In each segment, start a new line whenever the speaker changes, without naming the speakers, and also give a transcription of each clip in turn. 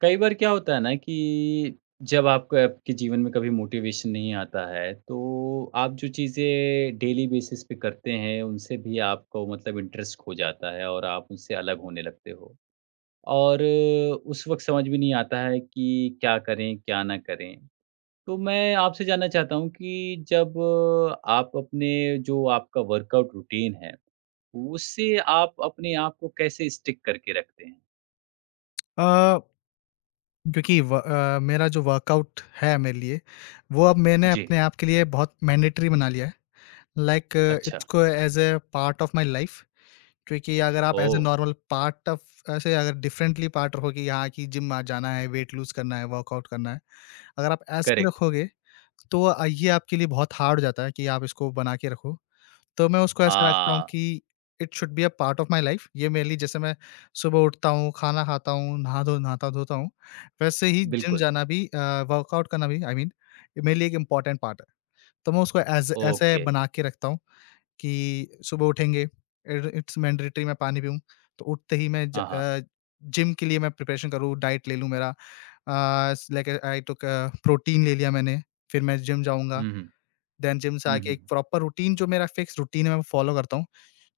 कई बार क्या होता है ना कि जब आपको आपके जीवन में कभी मोटिवेशन नहीं आता है, तो आप जो चीज़ें डेली बेसिस पे करते हैं, उनसे भी आपको मतलब इंटरेस्ट खो जाता है और आप उनसे अलग होने लगते हो। और उस वक़्त समझ में नहीं आता है कि क्या करें, क्या ना करें? तो मैं आपसे जानना चाहता हूँ कि जब आप अपने जो आपका वर्कआउट रूटीन है, उससे आप अपने आप को कैसे स्टिक करके रखते हैं?
अ, क्योंकि मेरा जो वर्कआउट है मेरे लिए, वो अब मैंने
जी।
अपने आप के लिए बहुत मैंडेटरी बना लिया है। लाइक
अच्छा।
इट्स को as a part of my life, क्योंकि अगर आप as a
oh!
Normal part of ऐसे अगर डिफरेंटली पार्ट रखोगे यहाँ कि जिम आ जाना है, वेट लूज़ करना है, वर्कआउट करना है। अगर आप ऐसे ही
करेक्ट।
रखोगे, तो ये आपके लिए बहुत हार्ड हो जाता है कि आप इसको बना के रखो। तो मैं उसको ऐसा रखता हूँ
आ।
कि it should be a part of my life. ये मेरे लिए जैसे मैं सुबह उठता हूँ, खाना खाता हूँ, नहा धो नहाता-धोता हूँ, वैसे ही जिम
बिल्कुल।
जाना भी, वर्कआउट करना भी, आई मीन मेरे लिए एक इम्पोर्टेंट पार्ट है। तो मैं उसको ऐज़ ऐसे
ओके।
बना के रखता हूँ कि सुबह उठेंगे, इट इट्स मैंडेटरी मैं पानी पीऊँ, तो उठते ही मैं
हाँ, हाँ।
जिम के लिए मैं प्रिपरेशन करूँ, डाइट ले लूँ मेरा। लाइक आई टूक अ, प्रोटीन ले लिया मैंने, फिर मैं जिम जाऊँगा,
हुँ, हुँ,
देन जिम से
हुँ,
आके एक
हुँ।
प्रॉपर रूटीन जो मेरा फिक्स रूटीन है मैं फॉलो करता हूँ।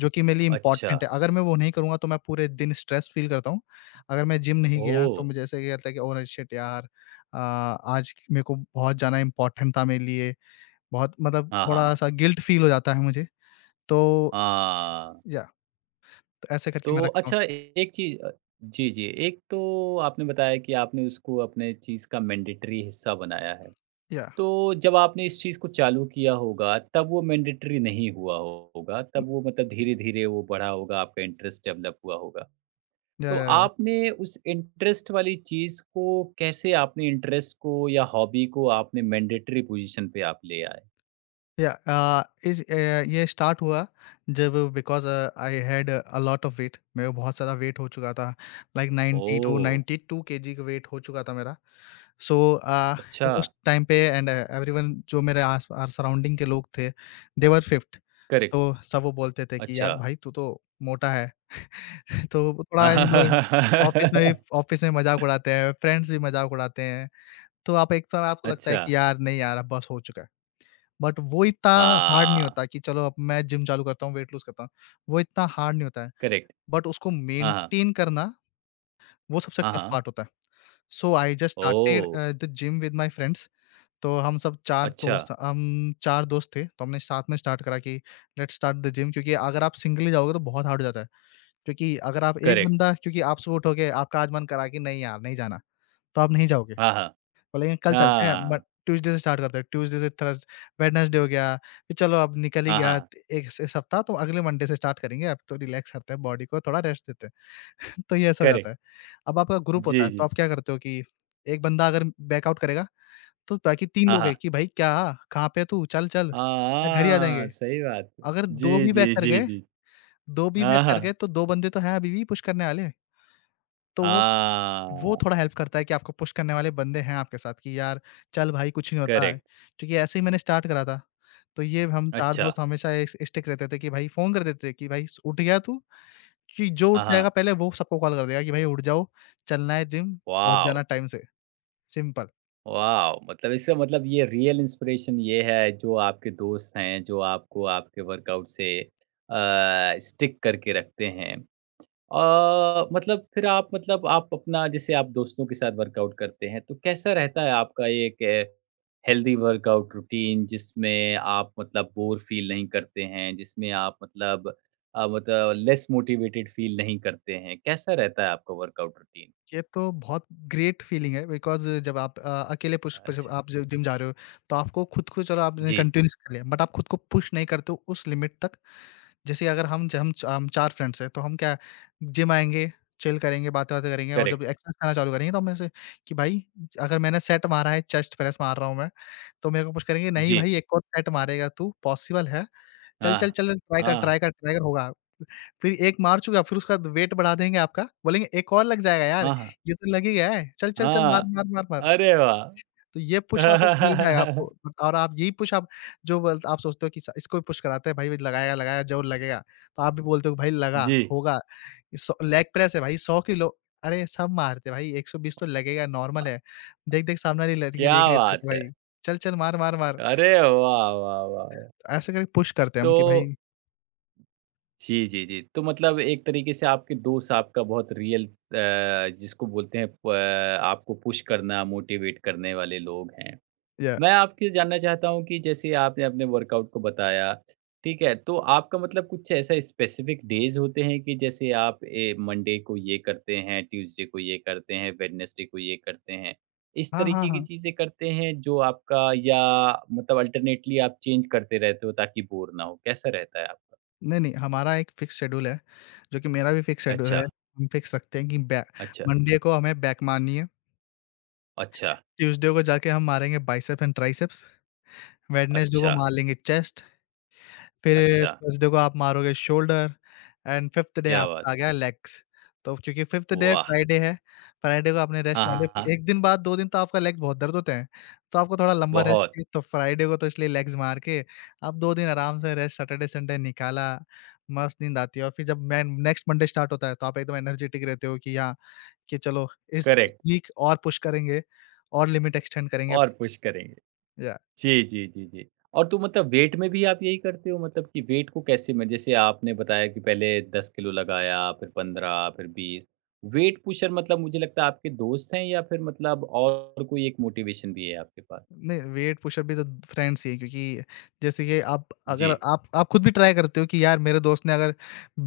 जो कि मेरे लिए
अच्छा।
इम्पोर्टेंट है। अगर मैं वो नहीं करूँगा तो मैं पूरे दिन स्ट्रेस फ़ील करता हूँ। अगर मैं जिम नहीं गया तो
ओह!
मुझे ऐसा लगता है कि ओह शिट यार, आज मेरे को बहुत जाना इम्पोर्टेंट था मेरे लिए। बहुत मतलब
हाँ, हाँ, हाँ।
थोड़ा-सा गिल्ट फ़ील हो जाता है मुझे। तो
हाँ,
या तो ऐसे
तो
करके मैं रखता हूँ।
अच्छा ए एक चीज़, जी, जी, एक तो आपने बताया कि आपने उसको अपने चीज़ का मैंडेटरी हिस्सा बनाया है।
या
तो जब आपने इस चीज़ को चालू किया होगा, तब वो मैंडेटरी नहीं होगा, तब वो मतलब धीरे-धीरे वो बढ़ा होगा, आपका इंटरेस्ट डेवलप हुआ होगा।
या
तो
या
आपने उस इंटरेस्ट वाली चीज़ को कैसे आपने इंटरेस्ट को या हॉबी को आपने मैंडेटरी पोज़ीशन पे आप ले आए?
या अ, इज अ, ये स्टार्ट हुआ जब because I had a lot of weight, मेरा बहुत सारा वेट हो चुका था। Like 92
oh!
92 केजी का वेट हो चुका था मेरा। सो अ,
अच्छा।
उस टाइम पे, एंड एवरीवन जो मेरे सराउंडिंग के लोग थे, दे वर फिट,
करेक्ट।
तो सब वो बोलते थे कि
अच्छा।
यार भाई तू तो मोटा है। तो वो थोड़ा यू नो, ऑफ़िस में भी, ऑफ़िस में मज़ाक उड़ाते हैं, फ्रेंड्स भी मज़ाक उड़ाते हैं। तो आप एक समय आपको लगता है
अच्छा।
कि यार नहीं यार अब बस हो चुका है। बट वो इतना हार्ड नहीं
हाँ,
होता कि चलो अब मैं जिम चालू करता हूँ, वेट लूज़ करता हूँ। वो इतना हार्ड नहीं होता है,
करेक्ट।
बट उसको
हाँ, हाँ,
मेंटेन करना वो सबसे
हाँ,
टफ
हाँ।
पार्ट होता है। So I just started
oh!
The gym with my friends. तो हम सब 4
अच्छा।
दोस्त, हम 4 दोस्त थे, तो हमने साथ में स्टार्ट करा कि लेट्स स्टार्ट द जिम, क्योंकि अगर आप सिंगल ही जाओगे तो बहुत हार्ड हो जाता है। क्योंकि अगर आप एक
करेक्ट।
बंदा, क्योंकि आप सुबह उठोगे, आपका आज मन करा कि नहीं यार नहीं जाना, तो आप नहीं जाओगे।
हाँ, हाँ,
बोलेंगे कल चलते हैं, बट
हाँ,
ट्यूसडे से स्टार्ट करते हैं, ट्यूसडे से थर्स वेडनेसडे हो गया, फिर चलो अब निकल ही
हाँ,
गया,
हाँ,
एक स इस हफ्ता तो अगले मंडे से स्टार्ट करेंगे, अब तो रिलैक्स करते हैं, बॉडी को थोड़ा रेस्ट देते हैं। तो ये ऐसा हो जाता
करेक्ट।
है। अब आपका ग्रुप होता
जी,
है, तो
जी।
आप क्या करते हो कि एक बंदा अगर बैकआउट करेगा तो बाकी 3
हाँ,
लोग हैं
हाँ,
कि भाई क्या? कहाँ पे है तू? चल, चल, या घर ही आ
हाँ,
जाएँगे।
सही बात है।
अगर 2
जी,
भी बैक
जी,
कर
जी,
गए
जी।
2 भी बैक
हाँ,
कर
हाँ,
गए तो 2 बंदे तो हैं अभी भी पुश करने वाले। तो वो
हाँ,
थोड़ा हेल्प करता है कि आपको पुश करने वाले बंदे हैं आपके साथ कि यार चल भाई कुछ नहीं होता है।
करेक्ट।
क्योंकि ऐसे ही मैंने स्टार्ट करा था। तो ये हम 4
अच्छा।
दोस्त हमेशा इस स्टिक रहते थे कि भाई फ़ोन कर देते थे कि भाई स उठ गया तू? कि जो
हाँ,
उठ जाएगा
हाँ।
पहले वो सबको कॉल कर देगा कि भाई उठ जाओ, चलना है जिम, पहुँच जाना
वॉव!
टाइम से, सिंपल।
वॉव! मतलब इसका मतलब ये रियल इंस्पिरेशन ये है जो आपके दोस्त हैं, जो आपको आपके वर्कआउट से स्टिक करके रखते हैं। मतलब फिर आप मतलब आप अपना जैसे आप दोस्तों के साथ वर्कआउट करते हैं, तो कैसा रहता है आपका ये एक हेल्दी वर्कआउट रूटीन जिसमें आप मतलब बोर फील नहीं करते हैं, जिसमें आप मतलब मतलब लेस मोटिवेटेड फील नहीं करते हैं? कैसा रहता है आपका वर्कआउट रूटीन?
ये तो बहुत ग्रेट फीलिंग है, बिकॉज़ जब आप अकेले पुश प जब
अच्छा।
आप जब जिम जा रहे हो, तो आपको खुद को, चलो आपने
जी।
कंटिन्यूअस कर लिया, बट आप खुद को पुश नहीं करते हो उस लिमिट तक। जैसे अगर हम ज हम 4 फ्रेंड्स हैं, तो हम क्या, जिम आएँगे, चिल करेंगे, बातें-वातें करेंगे और
करेक्ट।
जब एक्सरसाइज करना चालू करेंगे तो हम ऐसे कि भाई, अगर मैंने सेट मारा है, चेस्ट प्रेस मार रहा हूँ मैं, तो मेरे को पुश करेंगे, नहीं
जी।
भाई एक और सेट मारेगा तू, पॉसिबल है। चल, चल,
हाँ,
चल, ट्राई कर, ट्राई
हाँ,
कर, ट्राई कर, होगा। फिर 1 मार चुका, फिर उसका वेट बढ़ा देंगे आपका, बोलेंगे, "एक और लग जाएगा यार,
हाँ,
ये तो लग ही गया है, चल, चल, चल, मार,
हाँ।
मार, मार, मार।"
अरे वाह!
तो ये पुश आपको मिल जाएगा, आपको, और आप यही पुश आप, जो बल आप सोचते हो कि स इसको भी पुश कराते हैं, भाई लगाएगा, लगाएगा, ज़रूर लगेगा। तो आप भी बोलते हो कि भाई लगा,
जी।
होगा। सौ लेग प्रेस है भाई, 100 किलो, अरे सब मारते हैं भाई, 120 तो लगेगा, नॉर्मल
अ,
है। देख, देख, सामने वाली लड़की देख
क्या
रही है तेरे
बात
को
है!
भाई, चल, चल, मार, मार, मार।
अरे वाह, वाह, वाह, वाह!
तो ऐसे करके पुश करते हैं
तो
हम कि भाई,
जी, जी, जी। तो मतलब एक तरीके से आपके दोस्त आपका बहुत रियल जिसको बोलते हैं प आपको पुश करना, मोटिवेट करने वाले लोग हैं।
या,
मैं आपके जानना चाहता हूँ कि जैसे आपने अपने वर्कआउट को बताया, ठीक है? तो आपका मतलब कुछ ऐसा स्पेसिफ़िक डेज़ होते हैं कि जैसे आप मंडे को ये करते हैं, ट्यूज़डे को ये करते हैं, वेडनेसडे को ये करते हैं। इस
हाँ, हाँ,
तरीके की
हाँ।
चीज़ें करते हैं जो आपका, या मतलब अल्टरनेटली आप चेंज करते रहते हो ताकि बोर ना हो, कैसा रहता है आपका?
नहीं, नहीं, हमारा एक फिक्स शेड्यूल है, जो कि मेरा भी फिक्स शेड्यूल
अच्छा,
है। हम फिक्स रखते हैं कि बै
अच्छा,
मंडे को हमें बैक मारनी है,
अच्छा,
ट्यूसडे को जाके हम मारेंगे बाइसेप एंड ट्राइसेप्स, वेडनेसडे को
अच्छा,
मार लेंगे चेस्ट, फिर
अच्छा।
थर्सडे को आप मारोगे शोल्डर, एंड फिफ्थ डे
क्या बात
आपका आ
है!
गया लेग्स। तो क्योंकि फिफ्थ डे
वाह!
फ्राइडे है, फ्राइडे को आपने
हाँ,
रेस्ट मार लिया,
हाँ, हाँ।
फिर 1 दिन बाद, 2 दिन तो आपका लेग्स बहुत दर्द होते हैं, तो आपको थोड़ा लंबा रेस्ट
बहुत,
चाहिए, तो फ्राइडे को तो इसलिए लेग्स मार के आप 2 दिन आराम से रेस्ट, सैटरडे संडे निकाला, मस्त नींद आती है और फिर जब मैं नेक्स्ट मंडे स्टार्ट होता है, तो आप एकदम एनर्जेटिक रहते हो कि हाँ, कि चलो इस
करेक्ट
वीक और पुश करेंगे और लिमिट एक्सटेंड करेंगे अप
और पुश करेंगे।
या।
जी, जी, जी, जी। और तो मतलब वेट में भी आप यही करते हो मतलब कि वेट को कैसे म जैसे आपने बताया कि पहले 10 किलो लगाया, फिर 15 फिर 20 वेट पुशर मतलब मुझे लगता है आपके दोस्त हैं या फिर मतलब और कोई एक मोटिवेशन भी है आपके पास?
नहीं, वेट पुशअप भी तो फ्रेंड्स ही है, क्योंकि जैसे कि आप, अगर
जी,
आप खुद भी ट्राई करते हो कि यार मेरे दोस्त ने अगर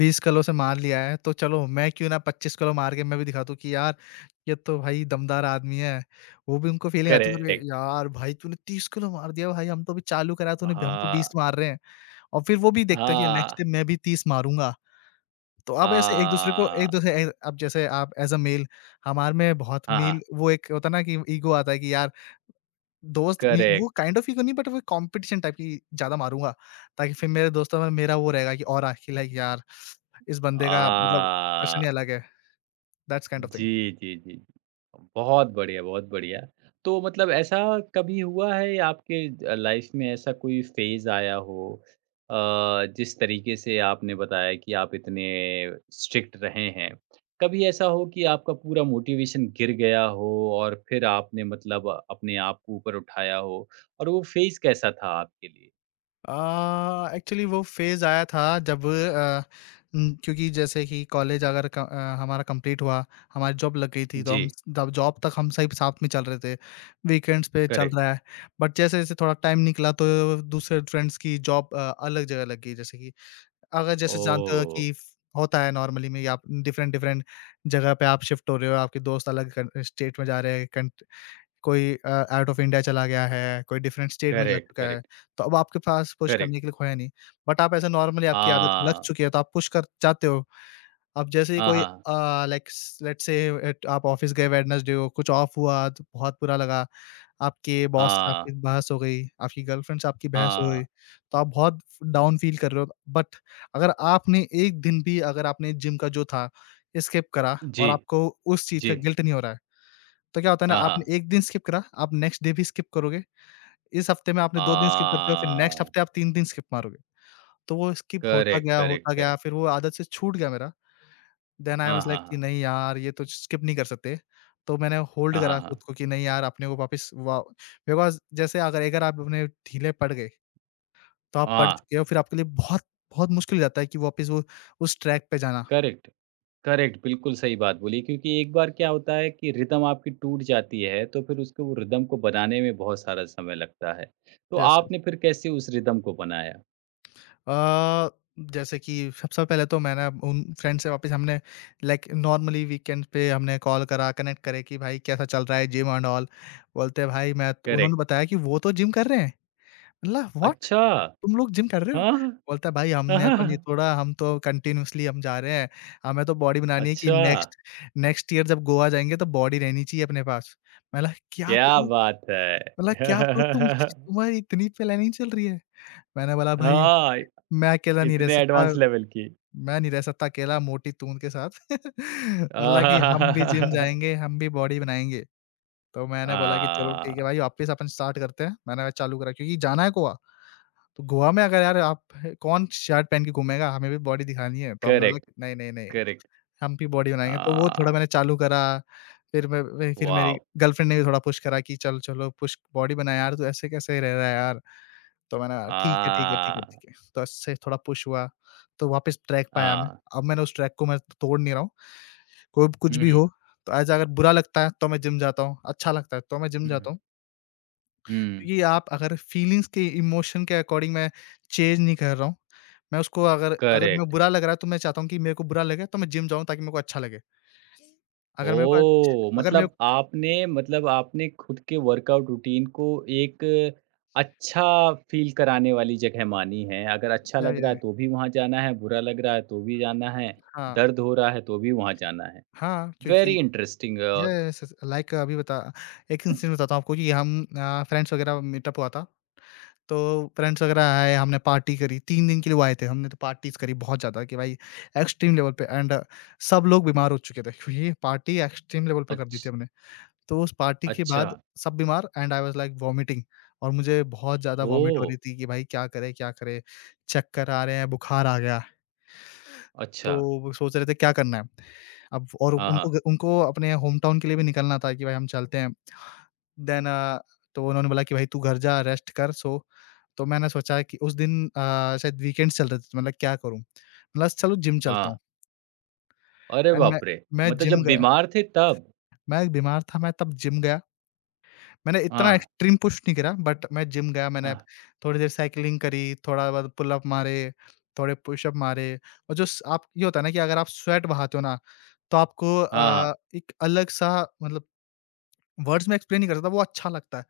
20 किलो से मार लिया है, तो चलो मैं क्यों ना 25 किलो मार के मैं भी दिखाता हूँ कि यार ये तो भाई दमदार आदमी है। वो भी उनको फीलिंग आती है, अरे
करेक्ट।
यार भाई तूने 30 किलो मार दिया भाई, हम तो अभी चालू करा तूने, हम तो 20
हाँ,
मार रहे हैं। और फिर वो भी देखता है कि नेक्स्ट
हाँ,
टाइम मैं भी 30 मारूँगा। तो आप
आ,
ऐसे एक दूसरे को, एक दूसरे, अब जैसे आप एज़ अ मेल, हमारे में बहुत
हाँ,
मेल
हाँ,
वो एक होता है ना कि ईगो आता है कि यार दोस्त मी, वो
करेक्ट।
काइंड ऑफ ईगो नहीं, बट वो कंपटीशन टाइप की, ज़्यादा मारूँगा, ताकि फिर मेरे दोस्तों में मेरा वो रहेगा, कि और आखिर लाइक यार, इस बंदे का मतलब पर्सन ही
आ
अलग है, दैट्स काइंड ऑफ थिंग।
जी, जी, जी। बहुत बढ़िया, बहुत बढ़िया। तो मतलब ऐसा कभी हुआ है आपके लाइफ़ में ऐसा कोई फ़ेज़ आया हो, अ, जिस तरीके से आपने बताया कि आप इतने स्ट्रिक्ट रहे हैं। कभी ऐसा हो कि आपका पूरा मोटिवेशन गिर गया हो और फिर आपने मतलब अपने आप को ऊपर उठाया हो और वो फ़ेज़ कैसा था आपके लिए?
एक्चुअली वो फ़ेज़ आया था जब, क्योंकि जैसे कि कॉलेज अगर हमारा कंप्लीट हुआ, हमारी जॉब लग गई थी, तो
जी,
हम द जॉब तक हम सब साथ में चल रहे थे, वीकेंड्स पे चल
करेक्ट।
रहा है। बट जैसे-जैसे थोड़ा टाइम निकला, तो दूसरे फ्रेंड्स की जॉब अलग जगह लग गई, जैसे कि अगर जैसे जानते हो
ओह!
कि होता है नॉर्मली में, या आप डिफरेंट डिफरेंट जगह पे आप शिफ्ट हो रहे हो, आपके दोस्त अलग कन स्टेट में जा रहे हैं, कंट कोई आउट ऑफ इंडिया चला गया है, कोई डिफरेंट स्टेट में जा
करेक्ट,
चुका है,
करेक्ट,
तो अब आपके पास पुश
करेक्ट।
करने के लिए कोई है नहीं। बट आप ऐसे नॉर्मली आपकी आदत लग
हाँ।
चुकी है, तो आप पुश कर जाते हो। अब जैसे ही
हाँ,
कोई
हाँ।
लाइक स लेट्स से, एट आप ऑफिस गए वेडनेसडे को, कुछ ऑफ हुआ तो बहुत बुरा लगा। आपके बॉस से आपकी
हाँ,
बहस हो गई, आपकी गर्लफ्रेंड से आपकी बहस हो गई,
हाँ।
तो आप बहुत डाउन फ़ील कर रहे हो। बट अगर आपने एक दिन भी, अगर आपने जिम का जो था, स्किप करा
जी,
और आपको उस चीज़ का
जी।
गिल्ट नहीं हो रहा है, तो क्या होता है ना,
हाँ, हाँ।
आपने 1 दिन स्किप करा, आप नेक्स्ट डे भी स्किप करोगे। इस हफ्ते में आपने
आ,
2 दिन स्किप कर चुके हो, फिर नेक्स्ट हफ्ते आप 3 दिन स्किप मारोगे। तो वो स्किप
करेक्ट, करेक्ट,
होता गया,
करेक्ट।
फिर वो आदत से छूट गया मेरा। देन आई
हाँ,
वाज़
हाँ,
लाइक कि
हाँ।
नहीं यार, ये तो स्किप नहीं कर सकते। तो मैंने होल्ड
हाँ, हाँ,
करा
हाँ।
खुद को कि नहीं यार अपने को वापस वा बिकॉज़ जैसे अगर अगर आप अपने ढीले पड़ गए, तो आप पड़
हाँ,
चुके हो, फिर आपके लिए बहुत, बहुत मुश्किल हो जाता है कि वापस वो उस ट्रैक पे जाना।
करेक्ट, करेक्ट, बिल्कुल सही बात बोली क्योंकि एक बार क्या होता है कि रिदम आपकी टूट जाती है, तो फिर उसको वो रिदम को बनाने में बहुत सारा समय लगता है। तो
जैसे
आपने फिर कैसे उस रिदम को बनाया?
अ, जैसे कि सबसे पहले तो मैंने उन फ्रेंड से वापस हमने, लाइक नॉर्मली वीकेंड पे हमने कॉल करा, कनेक्ट करे कि भाई कैसा चल रहा है, जिम एंड ऑल। बोलते हैं भाई मैं तो, उन्होंने
करेक्ट।
बताया कि वो तो जिम कर रहे हैं। मैं बोला व्हाट!
अच्छा!
तुम लोग जिम कर रहे हो?
हाँ,
बोलता है भाई
हाँ,
हमने
हाँ,
तो नहीं
हाँ।
छोड़ा, हम तो कंटिन्यूअसली हम जा रहे हैं। हमें तो बॉडी बनानी है कि
अच्छा!
नेक्स्ट नेक्स्ट ईयर जब गोवा जाएँगे तो बॉडी रहनी चाहिए अपने पास। मैं बोला क्या
क्या
ब्रो
बात है!
मैं बोला क्या ब्रो तुम तुम्हारी इतनी प्लानिंग चल रही है? मैंने बोला भाई,
हाँ,
मैं अकेला नहीं रह
इतने
सकता
एडवांस लेवल की।
मैं नहीं रह सकता अकेला मोटी तून के साथ। मतलब कि हम भी जिम जाएँगे, हम भी बॉडी बनाएँगे। तो मैंने बोला कि चलो ठीक है
Ah,
भाई वापस अपन स्टार्ट करते हैं। मैंने चालू करा क्योंकि जाना है गोवा। तो गोवा में अगर यार आप कौन शर्ट पहन के घूमेगा? हमें भी बॉडी दिखानी है। तो हमने बोला
correct,
कि नहीं, नहीं, नहीं,
correct.
हम भी बॉडी बनाएँगे। तो वो थोड़ा
Ah,
मैंने चालू करा। फिर मैं फिर मेरी
wow.
गर्लफ्रेंड ने भी थोड़ा पुश करा कि चल चलो पुश बॉडी बना यार तू ऐसे कैसे रह रहा है यार? तो मैंने कहा ठीक है, ठीक है, ठीक है,
Ah,
ठीक है। तो इससे थोड़ा पुश हुआ। तो वापस ट्रैक पे आया मैं।
ah.
अब मैंने उस ट्रैक को मैं तोड़ नहीं रहा हूँ। कोई भी कुछ भी
हुँ,
हो, तो ऐसा अगर बुरा लगता है तो मैं जिम जाता हूँ, अच्छा लगता है तो मैं जिम जाता
हुँ,
हूँ।
हुँ,
क्योंकि आप अगर फीलिंग्स के इमोशन के अकॉर्डिंग मैं चेंज नहीं कर रहा हूँ। मैं उसको अगर अगर मैं
करेक्ट।
बुरा लग रहा है तो मैं चाहता हूँ कि मेरे को बुरा लगे तो मैं जिम जाऊँ ताकि मेरे को अच्छा लगे। अगर मेरे को अच्छ
ओह!
अगर मेरे
मतलब
को
आपने खुद के वर्कआउट रूटीन को एक अच्छा फ़ील कराने वाली जगह मानी है। अगर अच्छा लग रहा
या
है तो भी वहाँ जाना है, बुरा लग रहा है तो भी जाना है,
हाँ,
दर्द हो रहा है तो भी वहाँ जाना है।
हाँ, क्योंकि
वेरी इंटरेस्टिंग और
यस लाइक अभी बता एक इंसिडेंट बताता हूँ आपको कि हम फ्रेंड्स वगैरह मीटअप हुआ था। तो फ्रेंड्स वगैरह आए, हमने पार्टी करी, 3 दिन के लिए वो आए थे, हमने तो पार्टीज़ करी बहुत ज़्यादा कि भाई एक्सट्रीम लेवल पे एंड सब लोग बीमार हो चुके थे, ये पार्टी एक्सट्रीम लेवल पे कर दी थी
अच्छ
हमने। तो उस पार्टी के
अच्छा,
बाद सब बीमार and I was like vomiting और मुझे बहुत ज़्यादा वॉमिट
ओह!
हो रही थी कि भाई क्या करें, क्या करें? चक्कर आ रहे हैं, बुखार आ गया, तो
अच्छा।
वो सोच रहे थे क्या करना है? अब और
हाँ,
उनको
हाँ,
उनको अपने होम टाउन के लिए भी निकलना था कि भाई हम चलते हैं। देन अ, तो उन्होंने बोला कि भाई तू घर जा रेस्ट कर सो। तो मैंने सोचा कि उस दिन शायद वीकेंड्स चल रहे थे तो मतलब क्या करूँ? मतलब चलो जिम चलता
हाँ।
हूँ
अरे
एंड
बाप रे!
मैं
मतलब जब
जिम गया,
बीमार थे तब?
मैं बीमार था मैं तब जिम गया। मैंने इतना
हाँ,
एक्सट्रीम पुश नहीं करा बट मैं जिम गया।
हाँ,
मैंने थोड़ी देर साइक्लिंग करी, थोड़ा बहुत पुल अप मारे, थोड़े पुश अप मारे और जो स आप ये होता है ना कि अगर आप स्वेट बहाते हो ना तो आपको
हाँ, हाँ।
एक अलग सा मतलब वर्ड्स में एक्सप्लेन नहीं कर सकता, वो अच्छा लगता है।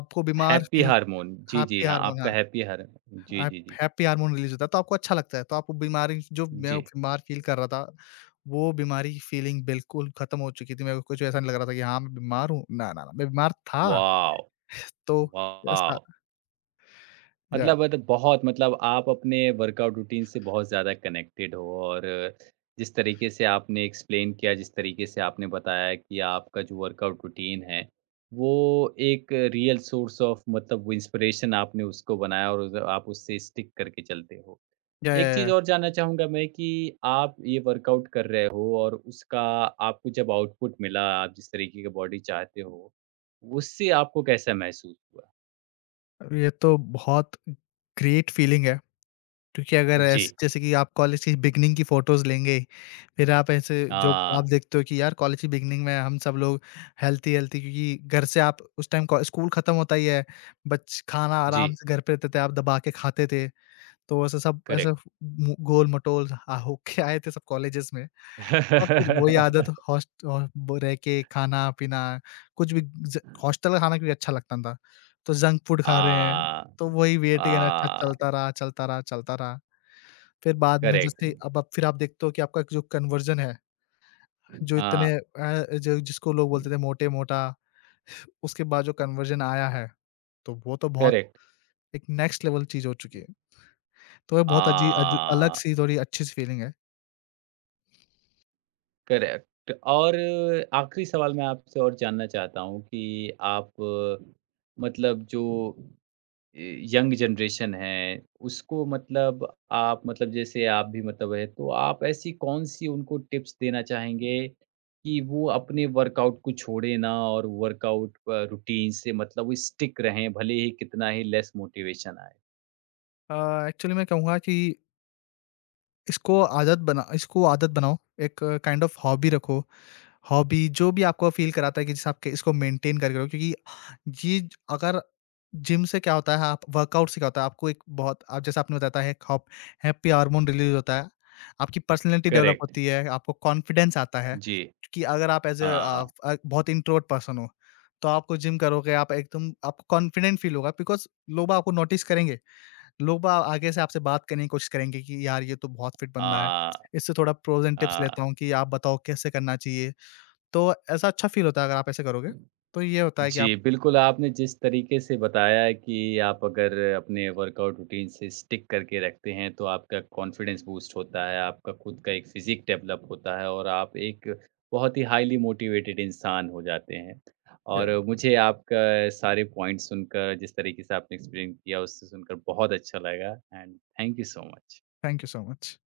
आपको बीमार
हैप्पी
फील
हार्मोन। जी, जी,
हैप्पी
हाँ,
हार्मोन
आपका
हाँ।
Happy hormone. जी,
आप
जी, जी।
हैप्पी हार्मोन रिलीज़ होता है, तो आपको अच्छा लगता है। तो आपको बीमारी जो मैं
जी।
बीमार फ़ील कर रहा था, वो बीमारी की फ़ीलिंग बिल्कुल ख़त्म हो चुकी थी। मेरे को कुछ ऐसा नहीं लग रहा था कि हाँ, मैं बीमार हूँ। ना, ना, ना, मैं बीमार था,
वॉव!
तो ऐसा
वॉव!
या
मतलब बहुत मतलब आप अपने वर्कआउट रूटीन से बहुत ज़्यादा कनेक्टेड हो और जिस तरीके से आपने एक्सप्लेन किया, जिस तरीके से आपने बताया कि आपका जो वर्कआउट रूटीन है, वो एक रियल सोर्स ऑफ मतलब वो इंस्पिरेशन आपने उसको बनाया और उस आप उससे स्टिक करके चलते हो।
या
एक
या
चीज़
या,
और जानना चाहूँगा मैं कि आप ये वर्कआउट कर रहे हो और उसका आपको जब आउटपुट मिला, आप जिस तरीके की बॉडी चाहते हो, उससे आपको कैसा महसूस हुआ?
ये तो बहुत ग्रेट फ़ीलिंग है। क्योंकि अगर
जी।
ऐसे जैसे कि आप कॉलेज की बिगनिंग की फ़ोटोज़ लेंगे, फिर आप ऐसे जो आप
हाँ,
देखते हो कि यार कॉलेज की बिगनिंग में हम सब लोग हेल्थी-हेल्थी क्योंकि घर से आप उस टाइम को स्कूल खत्म होता ही है, बच खाना आराम
जी,
से घर पे रहते थे, आप दबा के खाते थे। तो ऐसे सब ऐसे
करेक्ट।
मु गोल-मटोल होके आए थे सब कॉलेजेस में और फिर वही आदत हॉस्ट अ, ब रह के खाना-पीना कुछ भी ज हॉस्टल का खाना भी अच्छा लगता था। तो जंक फूड खा रहे हैं,
आ,
तो वही वेट गेन अच्छा
आ,
चलता रहा, चलता रहा, चलता रहा। फिर बाद में जैसे
करेक्ट।
अब आप फिर आप देखते हो कि आपका जो कन्वर्जन है, जो इतने
हाँ,
जो जिसको लोग बोलते थे मोटे-मोटा, उसके बाद जो कन्वर्जन आया है, तो वो तो बहुत
करेक्ट।
एक नेक्स्ट लेवल चीज़ हो चुकी है। तो ये बहुत अजी अज अलग
आ,
सी थोड़ी अच्छी सी फीलिंग है।
करेक्ट। और आखिरी सवाल मैं आपसे और जानना चाहता हूँ कि आप मतलब जो यंग जनरेशन है, उसको मतलब आप मतलब जैसे आप भी मतलब है, तो आप ऐसी कौन-सी उनको टिप्स देना चाहेंगे कि वो अपने वर्कआउट को छोड़ें ना और वर्कआउट रूटीन से मतलब वो स्टिक रहें, भले ही कितना ही लेस मोटिवेशन आए?
एक्चुअली मैं कहूँगा कि इसको आदत बनाओ, एक काइंड ऑफ हॉबी रखो। हॉबी जो भी आपको फ़ील कराता है कि जैसे आप क इसको मेंटेन करके रखो क्योंकि ये ज अगर जिम से क्या होता है, आप वर्कआउट से क्या होता है, आपको एक बहुत आप जैसे आपने बताया है हॉप हैप्पी हार्मोन रिलीज़ होता है। आपकी पर्सनैलिटी डेवलप
करेक्ट।
होती है, आपको कॉन्फिडेंस आता है
जी।
कि अगर आप एज़ अ अ,
हाँ,
अ, बहुत इंट्रोवर्ट पर्सन हो, तो आपको जिम करोगे आप एकदम आपको कॉन्फिडेंट फ़ील होगा बिकॉज़ लोग बाग आपको नोटिस करेंगे। लोग बाग आगे से आपसे बात करने की कोशिश करेंगे कि यार ये तो बहुत फिट बंदा है।
हाँ,
इससे थोड़ा प्रोज़ एंड टिप्स
हाँ।
लेता हूँ कि आप बताओ कैसे करना चाहिए? तो ऐसा अच्छा फ़ील होता है अगर आप ऐसे करोगे, तो ये होता है कि आप
जी, बिल्कुल, आपने जिस तरीके से बताया है कि आप अगर अपने वर्कआउट रूटीन से स्टिक करके रखते हैं, तो आपका कॉन्फिडेंस बूस्ट होता है, आपका खुद का एक फ़िज़िक डेवलप होता है और आप एक बहुत ही हाइली मोटिवेटेड इंसान हो जाते हैं।
या
और मुझे आपका सारे पॉइंट्स सुनकर, जिस तरीके से आपने एक्सप्लेन किया, उससे सुनकर बहुत अच्छा लगा and thank you so much.
Thank you so much.